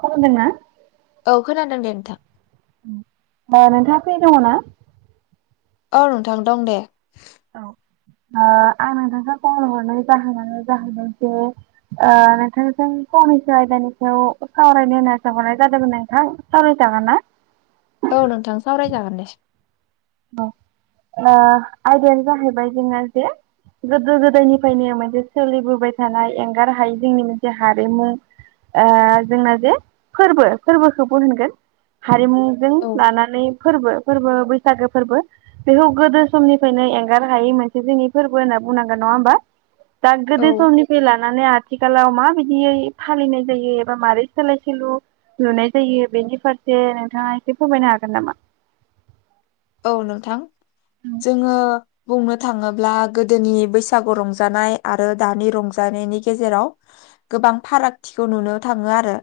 खबर दोना औ खोनादों दे नोंथां नोंथाङा फ्रि दङ ना औ नोंथां दं दे। औ ओ आं नोंथांखौ खबर हरनाय जाहोनानो जाहै [unintelligible] ओ नोंथांजों फंनैसो आयदानि सायाव सावरायनो होनना आसा हरनाय जादोंमोन नोंथां सावराय छापों जाङा ना औ नोंथां सोावरायजागोन दे औ ओ आयदायानो जाहैबाय जोंना जे गोदो गोदायनिफ्रायनो मोनसे सोलिबोबाय थानाय एंगार हायि जोंनि मोनसे हारिमु ओ जोंना जे फोरबो फोरबोखौबो होनगोन हारिमु जों औ लानानै फोरबो फोरबो बैसागो फोरबो बेखौ गोदो समनिफ्रायनो एंगार हायै मोनसे जोंनि फोरबो होनना बुंनांगोन नङा होमबा? दाग औ गोदो समनिफ्राय लानानै आथिखालाव मा बादियै फालिनाय जायो एबा मारै सोलाय सोलु नुनाय जायो बेनि फारसे नोंथाङा एसे फोरमायनो हागोन नामा? औ नोंथां जोङो बुंनो थाङोब्ला गोदोनि बैसागु रंजानाय आरो दानि रंजानायनि गेजेराव गोबां फारागथिखौ नुनो थाङो आरो।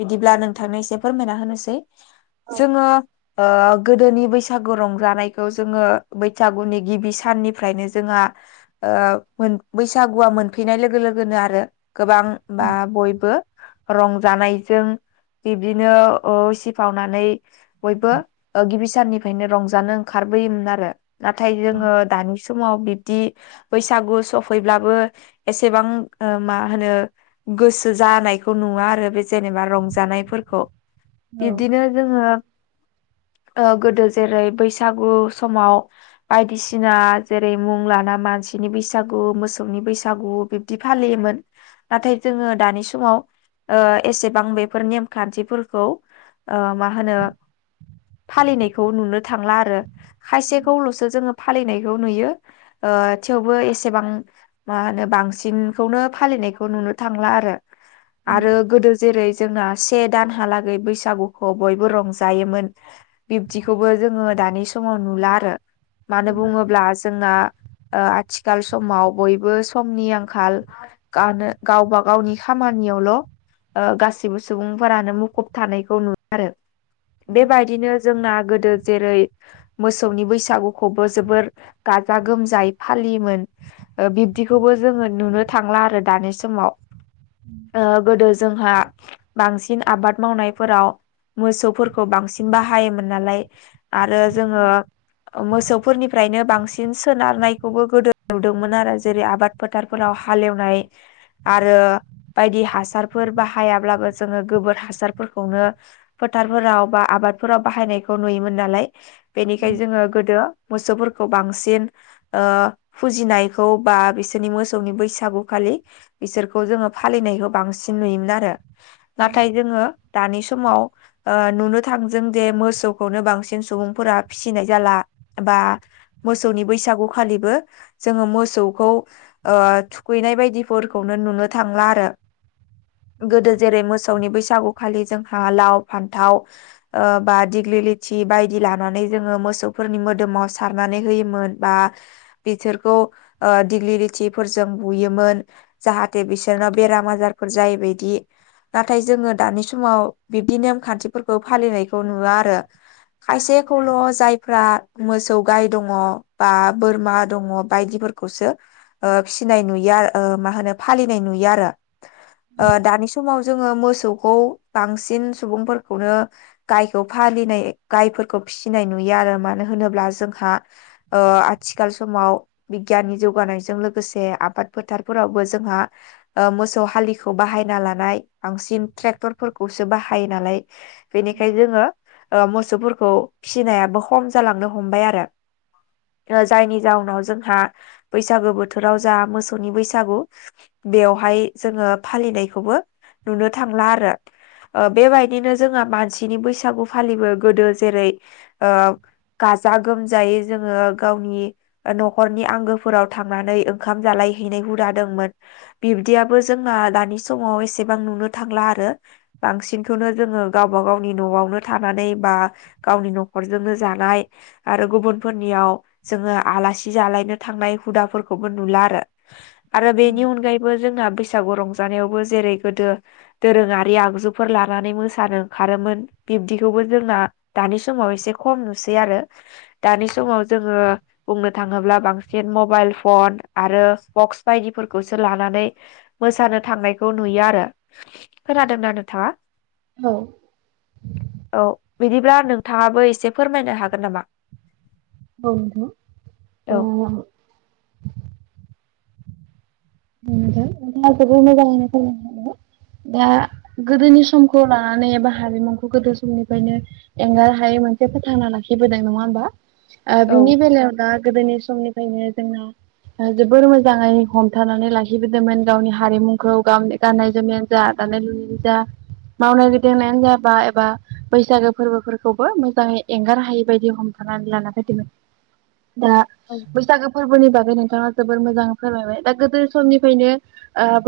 बिदिब्ला नोंथांनो एसे फोरमायना होनोसै। औ जोङो ओ गोदोनि बैसागु रंजानायखौ जोङो बैसागुनि गिबि साननिफ्रायनो जोंहा ओ मोन बैसागुआ मोनफैनाय लोगो लोगोनो आरो गोबां बा बयबो रंजानायजों बिब्दिनो ओ उसिफावनानै बयबो गिबि साननिफ्रायनो रंजानो ओंखारबोयोमोन आरो। नाथाय जोङो दानि समाव बिब दि बैसागु सफैब्लाबो एसेबां मा होनो गोसो जानायखौ नुवा आरो बे जेनेबा रंजानायफोरखौ। बिब्दिनो जोङो ओ गोदो जेरै बैसागु समाव बायदिसिना जेरै मुं लाना मानसिनि बैसागु मोसौनि बैसागु बिब दि फालियोमोन। नाथाय जोङो दानि समाव एसेबां बेफोर नेमखान्थिफोरखौ ओ मा होनो फालिनायखौ नुनो थांला आरो, खायसेखौल'सो जोङो फालिनायखौ नुयो। ओ थेवबो एसेबां मा होनो बांसिनखौनो फालिनायखौ नुनो थांला आरो। आरो गोदो जेरै जोंना से दानहालागै बैसागुखौ बयबो रंजायोमोन बिब्दिखौबो जोङो दानि समाव नुला आरो मानो बुङोब्ला जोंना आथिखाल समाव बयबो समनि आंखाल गानो गावबा गावनि खामानियावल' गासिबो सुबुंफोरानो मुखुब थानायखौ नुदों आरो। बेबायदि बिदिनो जोंना गोदो जेरै मोसौनि बैसागुखौबो जोबोर गाजा गोमजायै फालियोमोन। ओ बिब्दिखौबो जोङो नुनो थांला आरो दानि समाव। ओ गोदो जोंहा बांसिन आबाद मावनायफोराव मोसौफोरखौ बांसिन बाहायोमोन नालाय आरो जोङो मोसौफोरनि फ्रायनो बांसिन सोनारनायखौबो गोदो नुदोंमोन आरो जेरै आबाद फोथारफोराव हालेवनाय आरो बायदि हासारफोर बाहायाब्लाबो जोङो गोबोर हासारफोरखौनो फोथारफोराव बा आबादफोराव बाहायनायखौ नुयोमोन नालाय, बेनिखाय जोङो गोदो मोसौफोरखौ बांसिन ओ फुजिनायखौ बा बिसोरनि मोसौनि बैसागुखालि बिसोरखौ जोङो फालिनायखौ बांसिन नुयोमोन आरो। नाथाय जोङो दानि समाव ओ नुनो थां दों जे मोसौखौनो बांसिन सुबुंफोरा फिसिनाय जाला बा मोसौनि बैसागुखालिबो जोङो मोसौखौ ओ थुखैनाय बायदिफोरखौनो नुनो थांला आरो। गोदो जेरै मोसौनि बैसागुखालि जोंहा लाव फान्थाव ओ बा दिग्लि लथि बायदि लानानै जोङो मोसौफोरनि मोदोमाव सारनानै होयोमोन बा बिसोरखौ ओ दिग्लि लिथिफोरजों बुयोमोन जाहाथे बिसोरनाव बेराम आजारफोर जायिबादि। नाथाय जोङो दानि समाव बिब्दि नेमखान्थिफोरखौ फालिनायखौ नुवा आरो। खायसेखौल' जायफ्रा मोसौ गाय दङ बा बोरमा दङ बायदिफोर खौसो फिनाय नुयो आरो मा होनो फालिनाय नुयो आरो। दानि समाव जोङो मोसौखौ बांसिन सुबुंफोरखौनो गायखौ फालिनाय गायफोरखौ फिसिनाय नुयो आरो मानो होनोब्ला जोंहा आथिखाल समाव बिगियाननि जौगानायजों लोगोसे आबाद फोथारफोरावबो जोंहा मोसौ हालिखौ बाहायना लानाय बांसिन ट्रेक्टरफोरखौसो बाहायो नालाय बेनि बेखायनो जोङो मोसौफोरखौ फिसिनायाबो खम जालांनो हमबाय आरो। जायनि जाउनाव जोंहा बैसागु बोथोराव जा मोसौनि बैसागु बेयावहाय जोङो फालिनायखौबो नुनो थांला आरो। बेबायदिनो जोंहा मानसिनि बैसागु फालिबो गोदो जेरै गाजा गोमजायै जोङो गावनि न'खरनि आंगोफोराव थांनानै ओंखाम जालायहैनाय हुदादोंंमोन। बिब्दियाबो जोंना दानि समाव एसेबां नुनो थांला आरो। बांसिनखौनो जोङो गावबा गाव गावनि न'आवनो थानानै बा गावनि न'खरजोंनो जानाय आरो गुबुनफोरनियाव जोङो आलासि जालायनो थांनाय हुदाफोरखौबो नुला आरो। आरो बेनि अनगायै बो जोंहा बैसागु रंजानायावबो जेरै गोदो दोरोङारि आगजुफोर लानानै मोसानो खारोमोन बिब्दिखौबो जोंना दानि समाव एसे खम नुसै आरो। दानि समाव जोङो बुंनो थाङोब्ला बांसिन मबाइल फन आरो बक्स बायदिफोरखौसो लानानै मोसानो थांनायखौ नुयो आरो खोनादोंना नोंथाङा? औ औ बिदिब्ला नोंथाङाबो एसे फोरमायनो हागोन नामा? औ नंगौ औ अ [unintelligible] दा गोदोनि समखौ लानानै एबा हारिेमुंखौ गोदो समनिफ्रायनो एंगार हायै मोनसे फोथांना लाखिबोदों नङा होमबा? औ बिनि बेलायाव दा गोदोनि समनिफ्रायनो जोंना जोबोर मोजाङै हम फोथानानै लाहिबोदोंमोन गावनि हारिमुखौ गावनि गाननाय जोमनायानो जा दानाय लुनाय जा। मावनाय गिदिंनायानो जाबा एबा बैसागो फोरबोफोरखौबो मोजाङै एंगार हायि बायदि हम थानानै लाना फायदोमोन। [unintelligible] दा औ बैसागो फोरबोनि बागै नोंथाङा जोबोर मोजां फोरमायबाय दा गोदो समनिफ्रायनो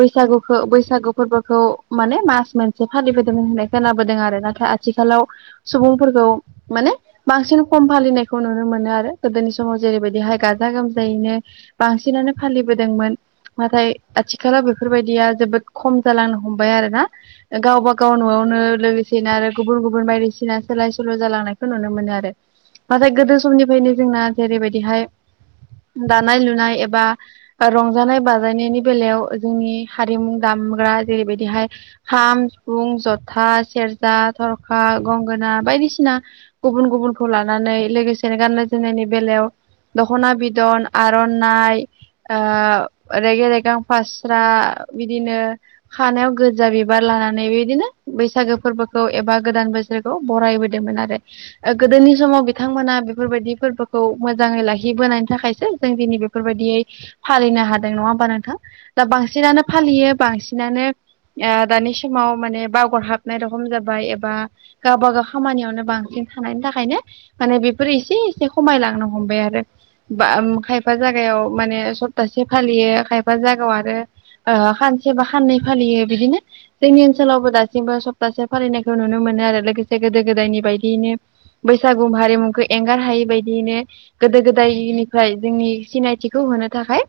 बैसागुखौ बैसागु फोरबोखौ माने मास मोनसे फालिबोदोंमोन होननाय खोनाबोदों आरो नाथाय आथिखालाव सुबुंफोरखौ माने बांसिन खम फालिनायखौ नुनो मोनो आरो गोदोनि समाव जेरैबायदिहाय गाजा गोमजायैनो बांसिनानो फालिबो नाथाय आथिखालाव बेफोरबायदिया जोबोद खम जालांनो हमबाय आरोना गावबा गाव न'आवनो लोगोसेनो आरो गुबुन गुबुन बायदिसिना सोलाय सोल' जालांनायखौ नुनो मोनो आरो। नाथाय गोदो समनिफ्रायनो जोंना जेरैबायदिहाय दानाय लुनाय एबा रंजानाय बाजानायनायनि बेलायाव जोंनि हारिमु दामग्रा जेरैबायदिहाय खाम सिफुं जथा सेरजा थरखा गंगोना बायदिसिना गुबुन गुबुनखौ लानानै लोगोसेनो गाननाय जोमनायनि बेलायाव दख'ना बिदन आर'नाइ ओ रेगे रेगें फास्रा बिदिनो खानायाव गोजा बिबार लानानै बेदिनो बैसागो फोरबोखौ एबा गोदान बोस बिसोरखौ बरायबोदोंमोन आरो। गोदोनि समाव बिथांमोना बेफोरबायदि फोरबोखौ मोजाङै लाखिबोनायनि थाखायसो जों दिनै बे बेफोरबायदियै फालिनो हादों नङा होमबा? नोंथां दा बांसिनानो फालियो बांसिनानो ओ दानि समाव माने बावगार हाबनाय रखम जाबाय एबा गावबागाव खामानियावनो बांसिन थानायनि थाखायनो माने बेफोर एसे एसे खमायलांनो हमबाय आरो बा खायफा जागायाव माने सब सप्तासे फालियो खायफा जागायाव आरो ओ खानसे बा खाननै फालियो बिदिनो जोंनि ओनसोलावबो दासिमबो सप्तासे फालिनायखौ नुनो मोनो आरो लोगोसे गोदो गोदायनि बायदियैनो बैसागु हारिमुखौ एंगार हायि बायदियैनो गोदो गोदायनिफ्राय जोंनि सिनायथिखौ होनो थाखाय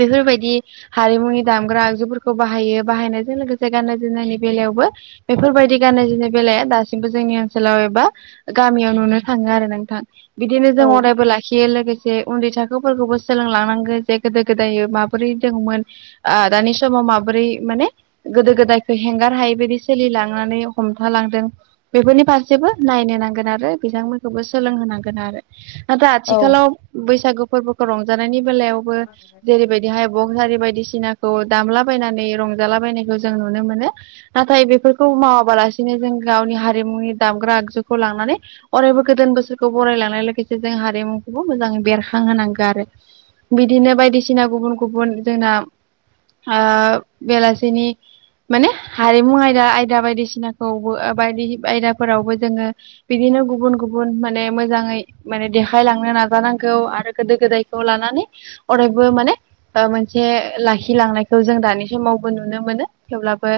बेफोरबायदि हारिमुनि दामग्रा आगजुफोरखौ बाहायो बाहायनायजों लोगोसे गान्नाय जोमनायनि बेलायावबो बेफोरबायदि गाननाय जोमनाय बेलाया दासिमबो जोंनि ओनसोलाव एबा गामियाव नुनो थाङो आरो नोंथां। बिदिनो औ जों अरायबो लाखियो लोगोसे उन्दै थाखोफोरखौबो सोलोंलांनांगोन। जे गोदो गोदाय माबोरै दङमोन ओ दानि समाव माबोरै माने गोदो गोदायखौ हेंगार हायैबायदि सोलिलांनानै हमथालांदों। बेफोरनि फारसेबो नायनो नांगोन आरो बिथांमोनखौबो सोलोंहोनांगोन आरो। नाथाय औ आथिखालाव बैसागु फोरबोखौ रंजानायनि बेलायाव जेरैबायदि हाय बग आरि बायदिसिना खौ दामलाबायनानै रंजालाबायनायखौ जों नुनो मोनो। नाथाय बेफोरखौ मावाबालासिनो जों गावनि हारिमुनि दामग्रा आगजुखौ लांनानै अरायबो गोदान बोसोरखौ बरायलांनाय लोगोसे जों हारिमुखौबो मोजाङै बेरखांहोनांगो आरो। बिदिनो बायदिसिना गुबुन गुबुन जोंना ओ बेलासिनि माने हारिमु आयदा आयदा बायदिसिनाखौबो बायदि आयदाफोरावबो जोंङो बिदिनो गुबुन गुबुन माने मोजाङै माने देखायलांनो नाजानांगौ। आरो गोदो गोदायखौ लानानै अरायबो माने मोनसे लाखिलांनायखौ जों दानि समावबो नुनो मोनो। थेवब्लाबो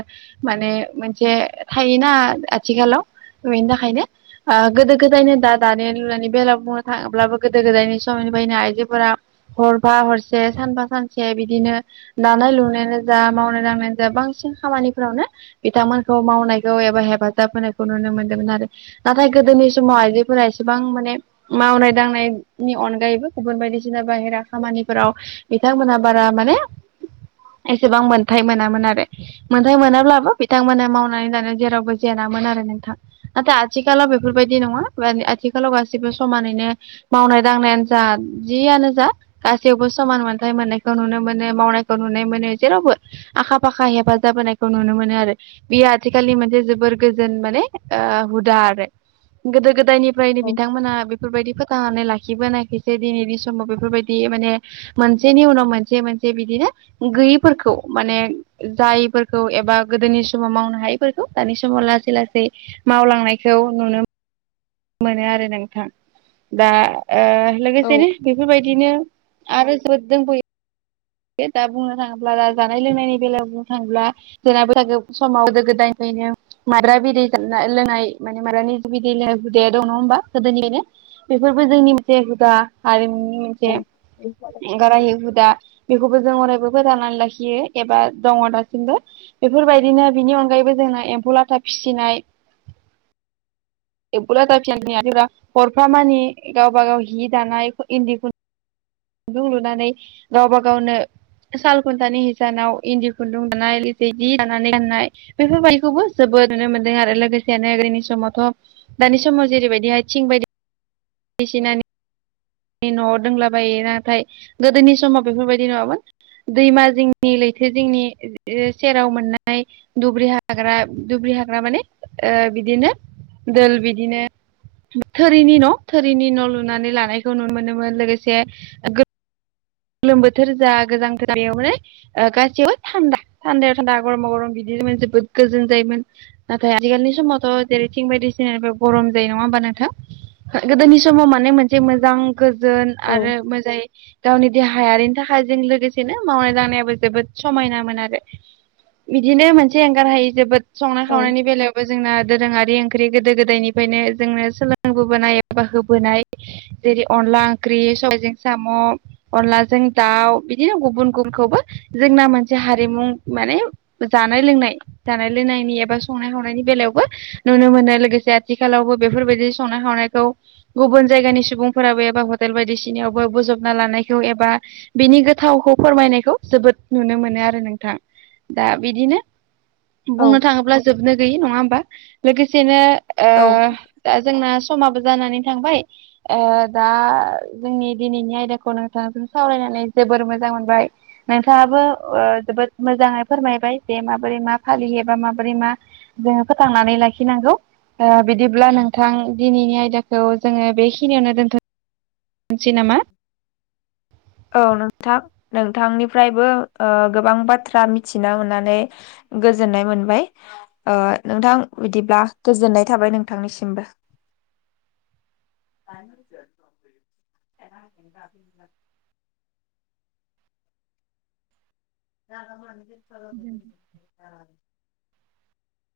माने मोनसे थायोना आथिखालाव बेनि थाखायनो ओ गोदो गोदायनो दा दानाय लुनायनि बेलायाव बुंनो थाङोब्लाबो गोदो गोदायनि समनिफ्रायनो आइजोफोरा सफा हरसे सानफा सानसे बिदिनो दानाय लुनायानो जा मावनाय दांनायानो जा बांसिन खामानिफोरावनो बिथांमोनखौ मावनायखौ एबा हेफाजाब होनायखौ नुनो मोनदोंमोन आरो। नाथाय गोदोनि समाव आइजोफोरा एसेबां माने मावनाय दांनायनि अनगायैबो गुबुन बायदिसिना बाहेरा खामानिफोराव बिथांमोना बारा माने एसेबां मोनथाय मोनामोन आरो। मोनथाय मोनाब्लाबो बिथांमोना मावनानै जानाय जेरावबो जेेनामोन आरो नोंथां। नाथाय आथिखालाव बेफोरबायदि नङा आथिखालाव गासिबो समानैनो मावनाय दांनायानो जा जियानो जा गासैयावबो समान मोनथाय मोननायखौ नुनो मोनो मावनायखौ नुनो मोनो जेरावबो। आखा फाखा हेफाजाब होनायखौ नुनो मोनो आरो। बेयो आथिखालनि मोनसे जोबोर गोजोन माने ओ हुदा आरो। गोदो गोदायनिफ्रायनो औ बिथांमोना बेफोरबायदि फोथांनानै लाखिबोनाय एसे दिनैनि समाव बेफोरबायदि माने मोनसेनि उनाव मोनसे मोनसे बिदिनो गैयिफोरखौ माने जायफोरखौ एबा गोदोनि समाव मावनो हायैफोरखौ दानि समाव लासै लासै मावलांनायखौ नुनो मोनो आरो नोंथां दा ओ लोगोसेनो बेफोरबायदिनो आरो ज दोंबोयो। बे दा बुंनो थाङोब्ला दा जानाय लोंनायनि बेलायाव बुंनो थाङोब्ला जोंना बैसागो समाव गोदो [inaudible] मायब्रा बिदै लोंनाय माने मायब्रानि बिदै लों हुदाया दं नङा होमबा गोदोनिफ्रायनो। बेफोरबो जोंनि मोनसे हुदा हारिमुनि मोनसे एंगारहायै हुदा। बेखौबो जों अरायबो फोथांनानै लाखियो एबा दङ दासिमबो। बेफोरबायदिनो बेनि अनगायैबो जोंना एम्फौ लाथा फिसिनाय। [unintelligible] मानि गावबा गाव हि दानाय इन्दि खुन खुन्दुं लुनानै गावबा गावनो साल खुन्थानि हिसानाव इन्दि खुन्दुं दानाय [unintelligible] दानानै गाननाय। बेफोरबायदिखौबो जोबोद नुनो मोन्दों आरो लोगोसेनो गोदोनि समावथ' दानि समाव जेरैबायदिहाय थिं बायदि बायदिसिनानि न' दोंलाबायो नाथाय गोदोनि समाव बेफोरबायदि नङामोन। दैमा जिंनि लैथो जिंनि ओ सेराव मोननाय दुब्रि हाग्रा दुब्रि हाग्रा माने ओ बिदिनो दोल बिदिनो थोरिनि न' थोरिनि न' लुनानै लानायखौ नुनो मोनोमोन लोगोसे गो गोलोम बोथोर जा गोजां [unintelligible] ओ गासैयावबो थान्दा थान्दायाव थान्दा गरमाव गरम बिदिनोमोन जोबोद गोजोन जायोमोन। नाथाय आथिखालनि समावथ' जेरै थिं बायदिसिनाफाय गरम जायो नङा होमबा नोंथां? गोदोनि समाव माने मोनसे मोजां गोजोन आरो मोजाङै गावनि देहायारिनि थाखाय जों लोगोसेनो मावनाय दांनायाबो जोबोद समायनामोन आरो। बिदिनो मोनसे एंगारहायि जोबोद संनाय औ खावनायनि बेलायाव बो जोंना दोरोङारि ओंख्रि गोदो गोदायनिफ्रायनो जोंनो सोलोंबोबोनाय एबा होबोनाय जेरै अनला ओंख्रि सबायजों साम' अनलाजों दाउ बिदिनो गुबुन गुबुनखौबो जोंना मोनसे हारिमुं माने जानाय लोंनाय जानाय लोंनायनि एबा संनाय खावनायनि बेलायावबो नुनो मोनो लोगोसे आथिखालावबो बेफोरबायदि संनाय खावनायखौ। गुबुन जायगानि सुबुंफोराबो एबा हटेल बायदिसिनायावबो बजबना लानाय खौ एबा बिनि गोथावखौ फोरमायनायखौ जोबोद नुनो मोनो आरो नोंथां। दा बिदिनो बुंनो औ थाङोब्ला जोबनो गैयि नङा होमबा लोगोसेनो ओ औ दा जोंना समाबो जानानै थांबाय ओ दा जोंनि दिनैनि आयदाखौ नों नोंथांजों सावरायनानै जोबोर मोजां मोनबाय। नोंथाङाबो ओ जोबोद मोजाङै फोरमायबाय जे माबोरै मा फालियो बा माबोरै मा जोङो फोथांनानै लाखिनांगौ। दा बिदिब्ला नोंथां दिनैनि आयदाखौ जोङो बेखिनियावनो दोनथ' सै नामा? औ नोंथां नोंथांनिफ्रायबो ओ गोबां बाथ्रा मिथिनो मोननानै गोजोननाय मोनबाय ओ नोंथां बिदिब्ला गोजोननाय थाबाय नोंथांनिसिमबो। [inaudible] [inaudible] दोन [inaudible]